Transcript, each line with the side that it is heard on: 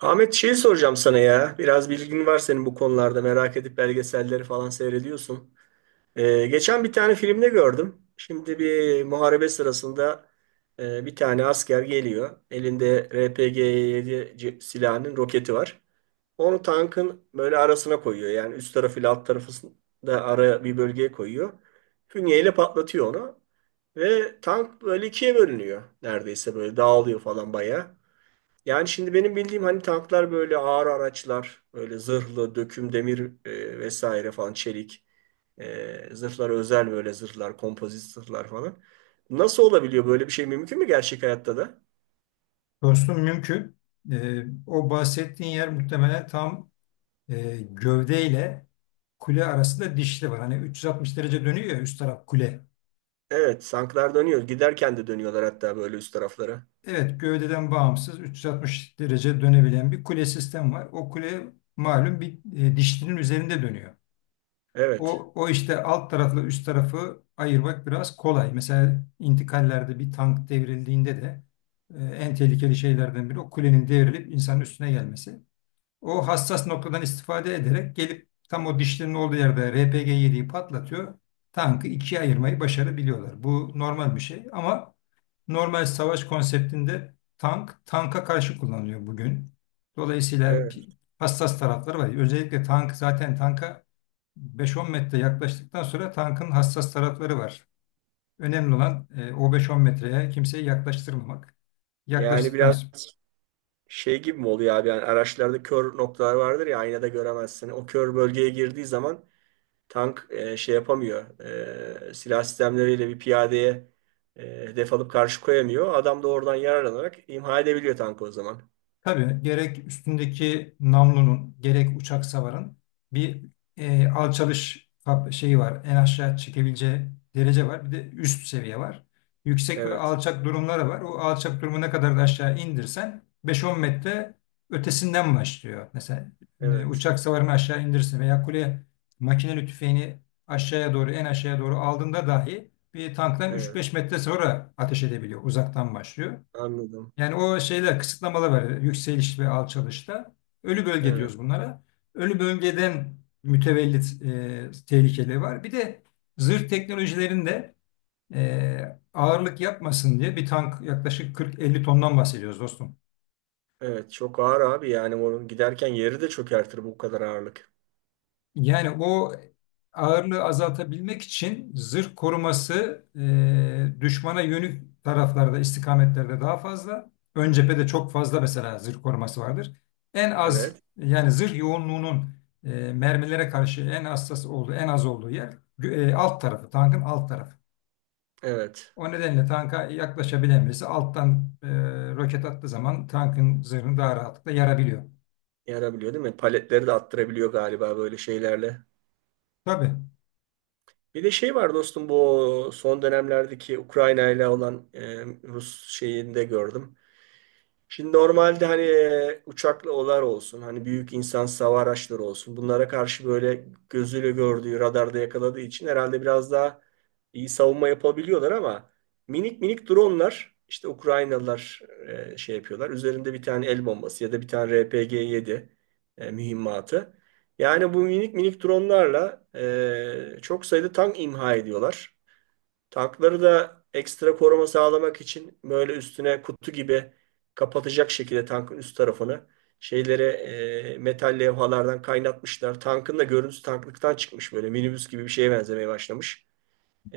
right: Ahmet şeyi soracağım sana ya. Biraz bilgin var senin bu konularda. Merak edip belgeselleri falan seyrediyorsun. Geçen bir tane filmde gördüm. Şimdi bir muharebe sırasında bir tane asker geliyor. Elinde RPG-7 silahının roketi var. Onu tankın böyle arasına koyuyor. Yani üst tarafı ile alt tarafını da ara bir bölgeye koyuyor. Fünyeyle patlatıyor onu. Ve tank böyle ikiye bölünüyor. Neredeyse böyle dağılıyor falan bayağı. Yani şimdi benim bildiğim hani tanklar böyle ağır araçlar, böyle zırhlı, döküm demir vesaire falan çelik zırhlar özel böyle zırhlar, kompozit zırhlar falan. Nasıl olabiliyor böyle bir şey mümkün mü gerçek hayatta da?
left: Dostum mümkün. O bahsettiğin yer muhtemelen tam gövdeyle kule arasında dişli var. Hani 360 derece dönüyor ya üst taraf kule.
right: Evet, tanklar dönüyor. Giderken de dönüyorlar hatta böyle üst taraflara.
left: Evet gövdeden bağımsız 360 derece dönebilen bir kule sistem var. O kule malum bir dişlinin üzerinde dönüyor.
right: Evet.
left: O işte alt tarafla üst tarafı ayırmak biraz kolay. Mesela intikallerde bir tank devrildiğinde de en tehlikeli şeylerden biri o kulenin devrilip insanın üstüne gelmesi. O hassas noktadan istifade ederek gelip tam o dişlerin olduğu yerde RPG-7'yi patlatıyor. Tankı ikiye ayırmayı başarabiliyorlar. Bu normal bir şey ama normal savaş konseptinde tank tanka karşı kullanılıyor bugün. Dolayısıyla
right: Evet.
left: hassas tarafları var. Özellikle tank zaten tanka 5-10 metre yaklaştıktan sonra tankın hassas tarafları var. Önemli olan o 5-10 metreye kimseyi yaklaştırmamak.
right: Yani
left: Yaklaştıktan
right: biraz şey gibi mi oluyor abi? Yani araçlarda kör noktalar vardır ya aynada göremezsin. O kör bölgeye girdiği zaman tank şey yapamıyor. Silah sistemleriyle bir piyadeye e, hedef alıp karşı koyamıyor. Adam da oradan yararlanarak imha edebiliyor tankı o zaman.
left: tabii gerek üstündeki namlunun gerek uçak savarın bir alçalış şeyi var. En aşağı çekebileceği derece var. Bir de üst seviye var. Yüksek ve
right: Evet,
left: alçak durumları var. O alçak durumu ne kadar da aşağı indirsen 5-10 metre ötesinden başlıyor. Mesela
right: evet,
left: uçak savarını aşağı indirsin veya kule makineli tüfeğini aşağıya doğru en aşağıya doğru aldığında dahi bir tanktan
right: evet.
left: 3-5 metre sonra ateş edebiliyor. Uzaktan başlıyor.
right: Anladım.
left: Yani o şeyler kısıtlamalar var. Yükseliş ve alçalışta. Ölü bölge
right: Evet,
left: diyoruz bunlara. Ölü bölgeden mütevellit tehlikeleri var. Bir de zırh teknolojilerinde ağırlık yapmasın diye bir tank yaklaşık 40-50 tondan bahsediyoruz dostum.
right: evet. Çok ağır abi yani onun giderken yeri de çökertir bu kadar ağırlık.
left: Yani o ağırlığı azaltabilmek için zırh koruması düşmana yönük taraflarda, istikametlerde daha fazla. Ön cephede çok fazla mesela zırh koruması vardır. En az
right: Evet,
left: yani zırh yoğunluğunun mermilere karşı en hassas olduğu, en az olduğu yer alt tarafı, tankın alt tarafı.
right: evet.
left: O nedenle tanka yaklaşabilen birisi alttan roket attığı zaman tankın zırhını daha rahatlıkla yarabiliyor.
right: Yarabiliyor değil mi? Paletleri de attırabiliyor galiba böyle şeylerle.
left: Tabii,
right: Bir de şey var dostum bu son dönemlerdeki Ukrayna ile olan Rus şeyinde gördüm. Şimdi normalde hani uçaklı olar olsun, hani büyük insansız hava araçları olsun. Bunlara karşı böyle gözüyle gördüğü, radarda yakaladığı için herhalde biraz daha iyi savunma yapabiliyorlar ama minik minik dronlar işte Ukraynalılar şey yapıyorlar. Üzerinde bir tane el bombası ya da bir tane RPG-7 mühimmatı. Yani bu minik minik dronlarla çok sayıda tank imha ediyorlar. Tankları da ekstra koruma sağlamak için böyle üstüne kutu gibi kapatacak şekilde tankın üst tarafını şeyleri metal levhalardan kaynatmışlar. Tankın da görüntüsü tanklıktan çıkmış böyle minibüs gibi bir şeye benzemeye başlamış.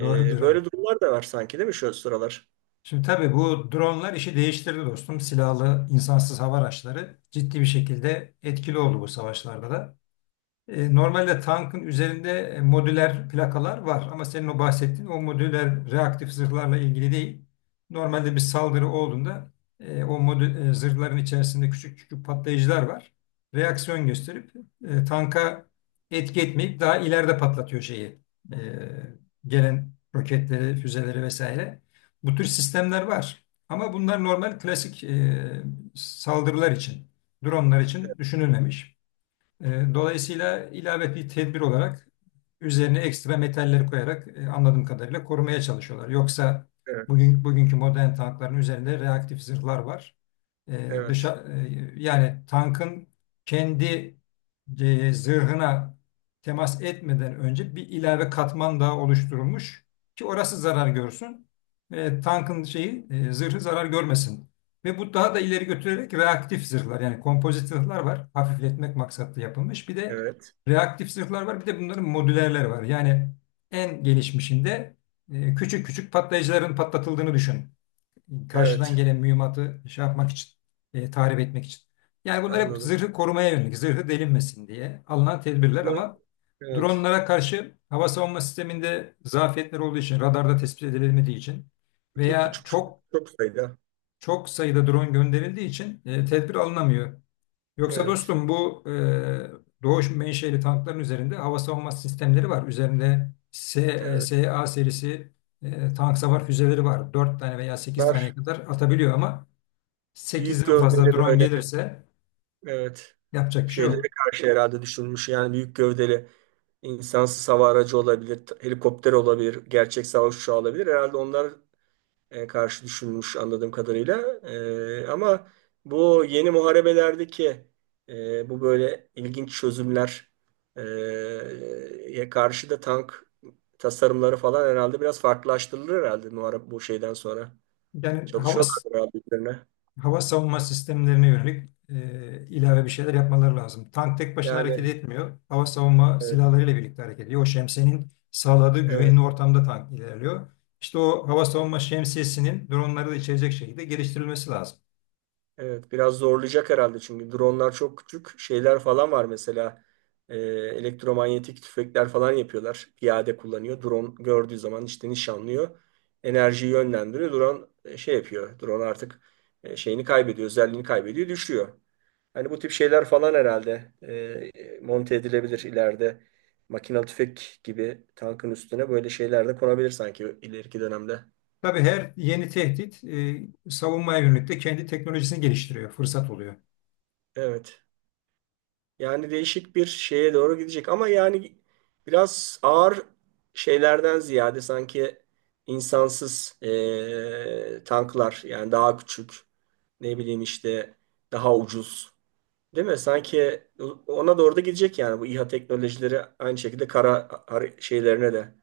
left: doğrudur. Evet.
right: Böyle durumlar da var sanki değil mi şu sıralar?
left: Şimdi tabii bu dronlar işi değiştirdi dostum. Silahlı insansız hava araçları ciddi bir şekilde etkili oldu bu savaşlarda da. Normalde tankın üzerinde modüler plakalar var ama senin o bahsettiğin o modüler reaktif zırhlarla ilgili değil. Normalde bir saldırı olduğunda o zırhların içerisinde küçük küçük patlayıcılar var. Reaksiyon gösterip tanka etki etmeyip daha ileride patlatıyor şeyi. E, Gelen roketleri, füzeleri vesaire. Bu tür sistemler var. Ama bunlar normal klasik saldırılar için, dronlar için düşünülmemiş. Dolayısıyla ilave bir tedbir olarak üzerine ekstra metalleri koyarak anladığım kadarıyla korumaya çalışıyorlar. Yoksa
right: Evet,
left: bugünkü modern tankların üzerinde reaktif zırhlar var.
right: evet,
left: Yani tankın kendi zırhına temas etmeden önce bir ilave katman daha oluşturulmuş ki orası zarar görsün. Tankın zırhı zarar görmesin. Ve bu daha da ileri götürerek reaktif zırhlar yani kompozit zırhlar var. Hafifletmek maksatlı yapılmış. Bir de
right: evet,
left: reaktif zırhlar var. Bir de bunların modülerleri var. Yani en gelişmişinde küçük küçük patlayıcıların patlatıldığını düşün karşıdan
right: evet.
left: gelen mühimmatı şey yapmak için, tahrip etmek için. Yani bunlar hep
right: Anladım.
left: zırhı korumaya yönelik, zırhı delinmesin diye alınan tedbirler
right: Ama
left: ama
right: evet,
left: dronlara karşı hava savunma sisteminde zafiyetler olduğu için, radarda tespit edilemediği için
right: küçük
left: veya
right: küçük
left: çok
right: çok sayıda.
left: çok sayıda drone gönderildiği için tedbir alınamıyor. Yoksa
right: Evet,
left: dostum bu Doğuş menşeli tankların üzerinde hava savunma sistemleri var. Üzerinde
right: evet.
left: SA serisi tank savar füzeleri var. 4 tane veya 8 taneye
right: Bunlar
left: kadar atabiliyor ama
right: büyük
left: 8'den fazla
right: gövdeli
left: drone
right: böyle,
left: gelirse
right: evet,
left: yapacak bir şey
right: şeylere
left: yok.
right: karşı herhalde düşünmüş yani büyük gövdeli insansız hava aracı olabilir, helikopter olabilir, gerçek savaş uçağı olabilir. Herhalde onlar karşı düşünmüş anladığım kadarıyla. Ama bu yeni muharebelerdeki bu böyle ilginç çözümler e, ya karşı da tank tasarımları falan herhalde biraz farklılaştırılır herhalde muharebe bu şeyden sonra.
left: Yani hava
right: Çalışıyorlar herhalde üzerine.
left: hava savunma sistemlerine yönelik ilave bir şeyler yapmaları lazım. Tank tek başına
right: Yani
left: hareket etmiyor. Hava savunma
right: evet.
left: silahlarıyla birlikte hareket ediyor. O şemsiyenin sağladığı
right: Evet.
left: güvenli ortamda tank ilerliyor. İşte o hava savunma şemsiyesinin dronları da içerecek şekilde geliştirilmesi lazım.
right: Evet, biraz zorlayacak herhalde çünkü dronlar çok küçük şeyler falan var mesela. Elektromanyetik tüfekler falan yapıyorlar. Piyade kullanıyor. Drone gördüğü zaman işte nişanlıyor. Enerjiyi yönlendiriyor. Drone şey yapıyor. Drone artık şeyini kaybediyor, özelliğini kaybediyor, düşüyor. Hani bu tip şeyler falan herhalde monte edilebilir ileride. Makinalı tüfek gibi tankın üstüne böyle şeyler de konabilir sanki ileriki dönemde.
left: Tabii her yeni tehdit savunmaya yönelik de kendi teknolojisini geliştiriyor, fırsat oluyor.
right: Evet. Yani değişik bir şeye doğru gidecek ama yani biraz ağır şeylerden ziyade sanki insansız tanklar yani daha küçük, ne bileyim işte, daha ucuz değil mi? Sanki ona doğru da gidecek yani bu İHA teknolojileri aynı şekilde kara şeylerine de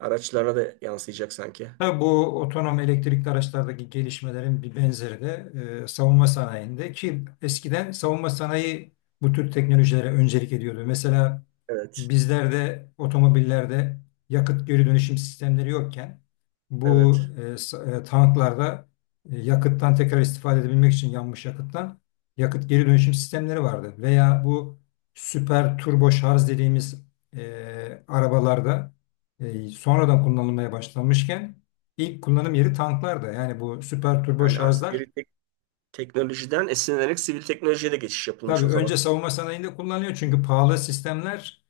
right: araçlarına da yansıyacak sanki.
left: Ha, bu otonom elektrikli araçlardaki gelişmelerin bir benzeri de savunma sanayinde ki eskiden savunma sanayi bu tür teknolojilere öncelik ediyordu. Mesela
right: Evet,
left: bizlerde otomobillerde yakıt geri dönüşüm sistemleri yokken bu
right: evet.
left: tanklarda yakıttan tekrar istifade edebilmek için yanmış yakıttan yakıt geri dönüşüm sistemleri vardı. Veya bu süper turbo şarj dediğimiz arabalarda sonradan kullanılmaya başlanmışken İlk kullanım yeri tanklarda. Yani bu süper turbo
right: Yani
left: şarjlar
right: askeri teknolojiden esinlenerek sivil teknolojiye de geçiş yapılmış
left: tabii
right: o
left: önce
right: zaman.
left: savunma sanayinde kullanılıyor çünkü pahalı sistemler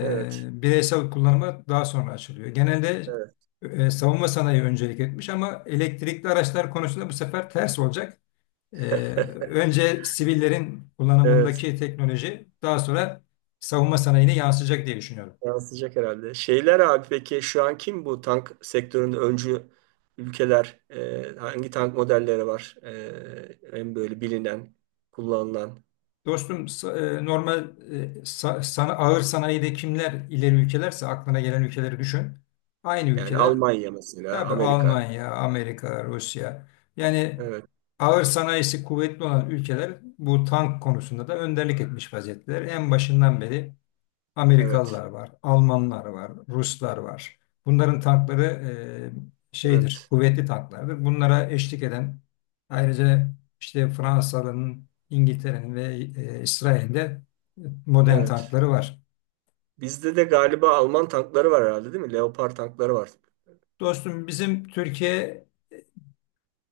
right: Evet,
left: bireysel kullanıma daha sonra açılıyor. Genelde
right: evet.
left: savunma sanayi öncelik etmiş ama elektrikli araçlar konusunda bu sefer ters olacak. E, Önce sivillerin
right: Evet.
left: kullanımındaki teknoloji daha sonra savunma sanayine yansıyacak diye düşünüyorum.
right: Yansıyacak herhalde. Şeyler abi peki şu an kim bu tank sektöründe öncü ülkeler? Hangi tank modelleri var? En böyle bilinen, kullanılan.
left: Dostum normal ağır sanayide kimler ileri ülkelerse aklına gelen ülkeleri düşün. Aynı
right: Yani
left: ülkeler.
right: Almanya mesela,
left: Tabii
right: Amerika.
left: Almanya, Amerika, Rusya. Yani
right: Evet,
left: ağır sanayisi kuvvetli olan ülkeler bu tank konusunda da önderlik etmiş vaziyetteler. En başından beri
right: evet,
left: Amerikalılar var, Almanlar var, Ruslar var. Bunların tankları şeydir,
right: evet,
left: kuvvetli tanklardır. Bunlara eşlik eden ayrıca işte Fransa'nın, İngiltere'nin ve İsrail'in de modern
right: evet.
left: tankları var.
right: Bizde de galiba Alman tankları var herhalde değil mi? Leopard tankları var.
left: Dostum bizim Türkiye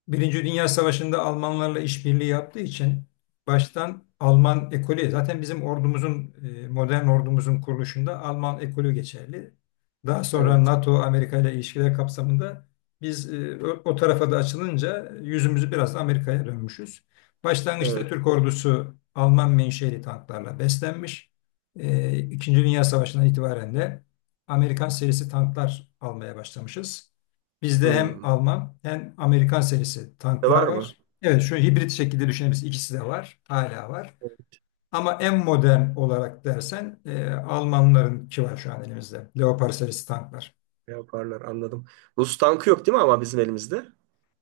left: Birinci Dünya Savaşı'nda Almanlarla işbirliği yaptığı için baştan Alman ekolü zaten modern ordumuzun kuruluşunda Alman ekolü geçerli. Daha sonra
right: Evet,
left: NATO Amerika ile ilişkiler kapsamında biz o tarafa da açılınca yüzümüzü biraz da Amerika'ya dönmüşüz. Başlangıçta
right: evet.
left: Türk ordusu Alman menşeli tanklarla beslenmiş. İkinci Dünya Savaşı'ndan itibaren de Amerikan serisi tanklar almaya başlamışız. Bizde hem
right: Hmm.
left: Alman hem Amerikan serisi
right: De
left: tanklar
right: var mı?
left: var. Evet şu hibrit şekilde düşünebiliriz. İkisi de var. Hala var.
right: Evet,
left: Ama en modern olarak dersen Almanlarınki var şu an elimizde. Leopard serisi tanklar.
right: Leopardlar, anladım. Rus tankı yok değil mi ama bizim elimizde?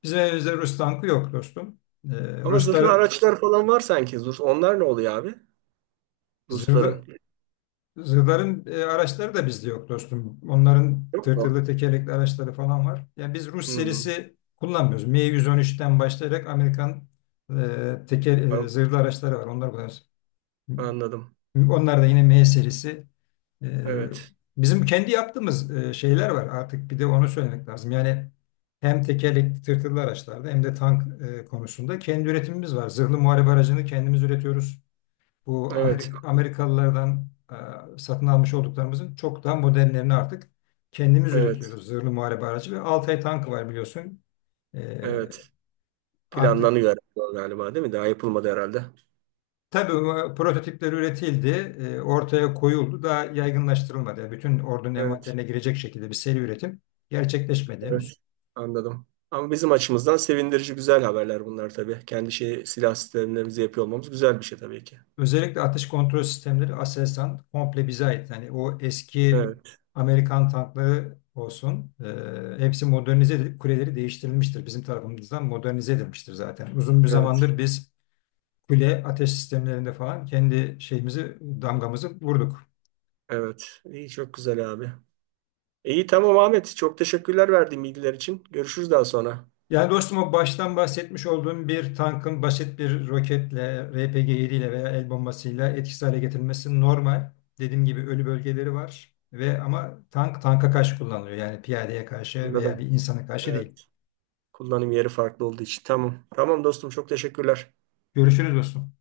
left: Bizim elimizde Rus tankı yok dostum. E,
right: Ama zırhlı
left: Rusların
right: araçlar falan var sanki. Rus, onlar ne oluyor abi?
left: zırhlı,
right: Rusların.
left: zırhların araçları da bizde yok dostum. Onların
right: Yok mu?
left: tırtırlı tekerlekli araçları falan var. Yani biz Rus
right: Hmm,
left: serisi kullanmıyoruz. M113'ten başlayarak Amerikan
right: an-
left: zırhlı araçları var. Onlar kullanıyoruz.
right: anladım.
left: Onlar da yine M serisi. Ee,
right: Evet.
left: Bizim kendi yaptığımız şeyler var artık bir de onu söylemek lazım. Yani hem tekerlekli tırtıklı araçlarda hem de tank konusunda kendi üretimimiz var. Zırhlı muharebe aracını kendimiz üretiyoruz. Bu
right: Evet.
left: Amerikalılardan satın almış olduklarımızın çok daha modernlerini artık kendimiz
right: Evet.
left: üretiyoruz. Zırhlı muharebe aracı ve Altay tankı var biliyorsun. Ee,
right: Evet.
left: artık
right: Planlanıyor herhalde galiba değil mi? Daha yapılmadı herhalde.
left: Tabii bu prototipler üretildi, ortaya koyuldu, daha yaygınlaştırılmadı. Yani bütün ordunun
right: Evet.
left: envanterine girecek şekilde bir seri üretim gerçekleşmedi
right: Evet.
left: henüz.
right: Anladım. Ama bizim açımızdan sevindirici güzel haberler bunlar tabii. Kendi şey, silah sistemlerimizi yapıyor olmamız güzel bir şey tabii ki.
left: Özellikle atış kontrol sistemleri Aselsan komple bize ait. Yani o eski
right: Evet.
left: Amerikan tankları olsun, hepsi modernize edilip kuleleri değiştirilmiştir. Bizim tarafımızdan modernize edilmiştir zaten. Uzun bir
right: Evet.
left: zamandır biz kule ateş sistemlerinde falan kendi şeyimizi, damgamızı vurduk.
right: Evet. İyi çok güzel abi. İyi tamam Ahmet. Çok teşekkürler verdiğin bilgiler için. Görüşürüz daha sonra.
left: Yani dostum o baştan bahsetmiş olduğum bir tankın basit bir roketle, RPG-7 ile veya el bombasıyla etkisiz hale getirilmesi normal. Dediğim gibi ölü bölgeleri var ve ama tank tanka karşı kullanılıyor. Yani piyadeye karşı veya bir
right: Anladım.
left: insana karşı
right: Evet.
left: değil.
right: Kullanım yeri farklı olduğu için. Tamam. Tamam dostum çok teşekkürler.
left: Görüşürüz dostum.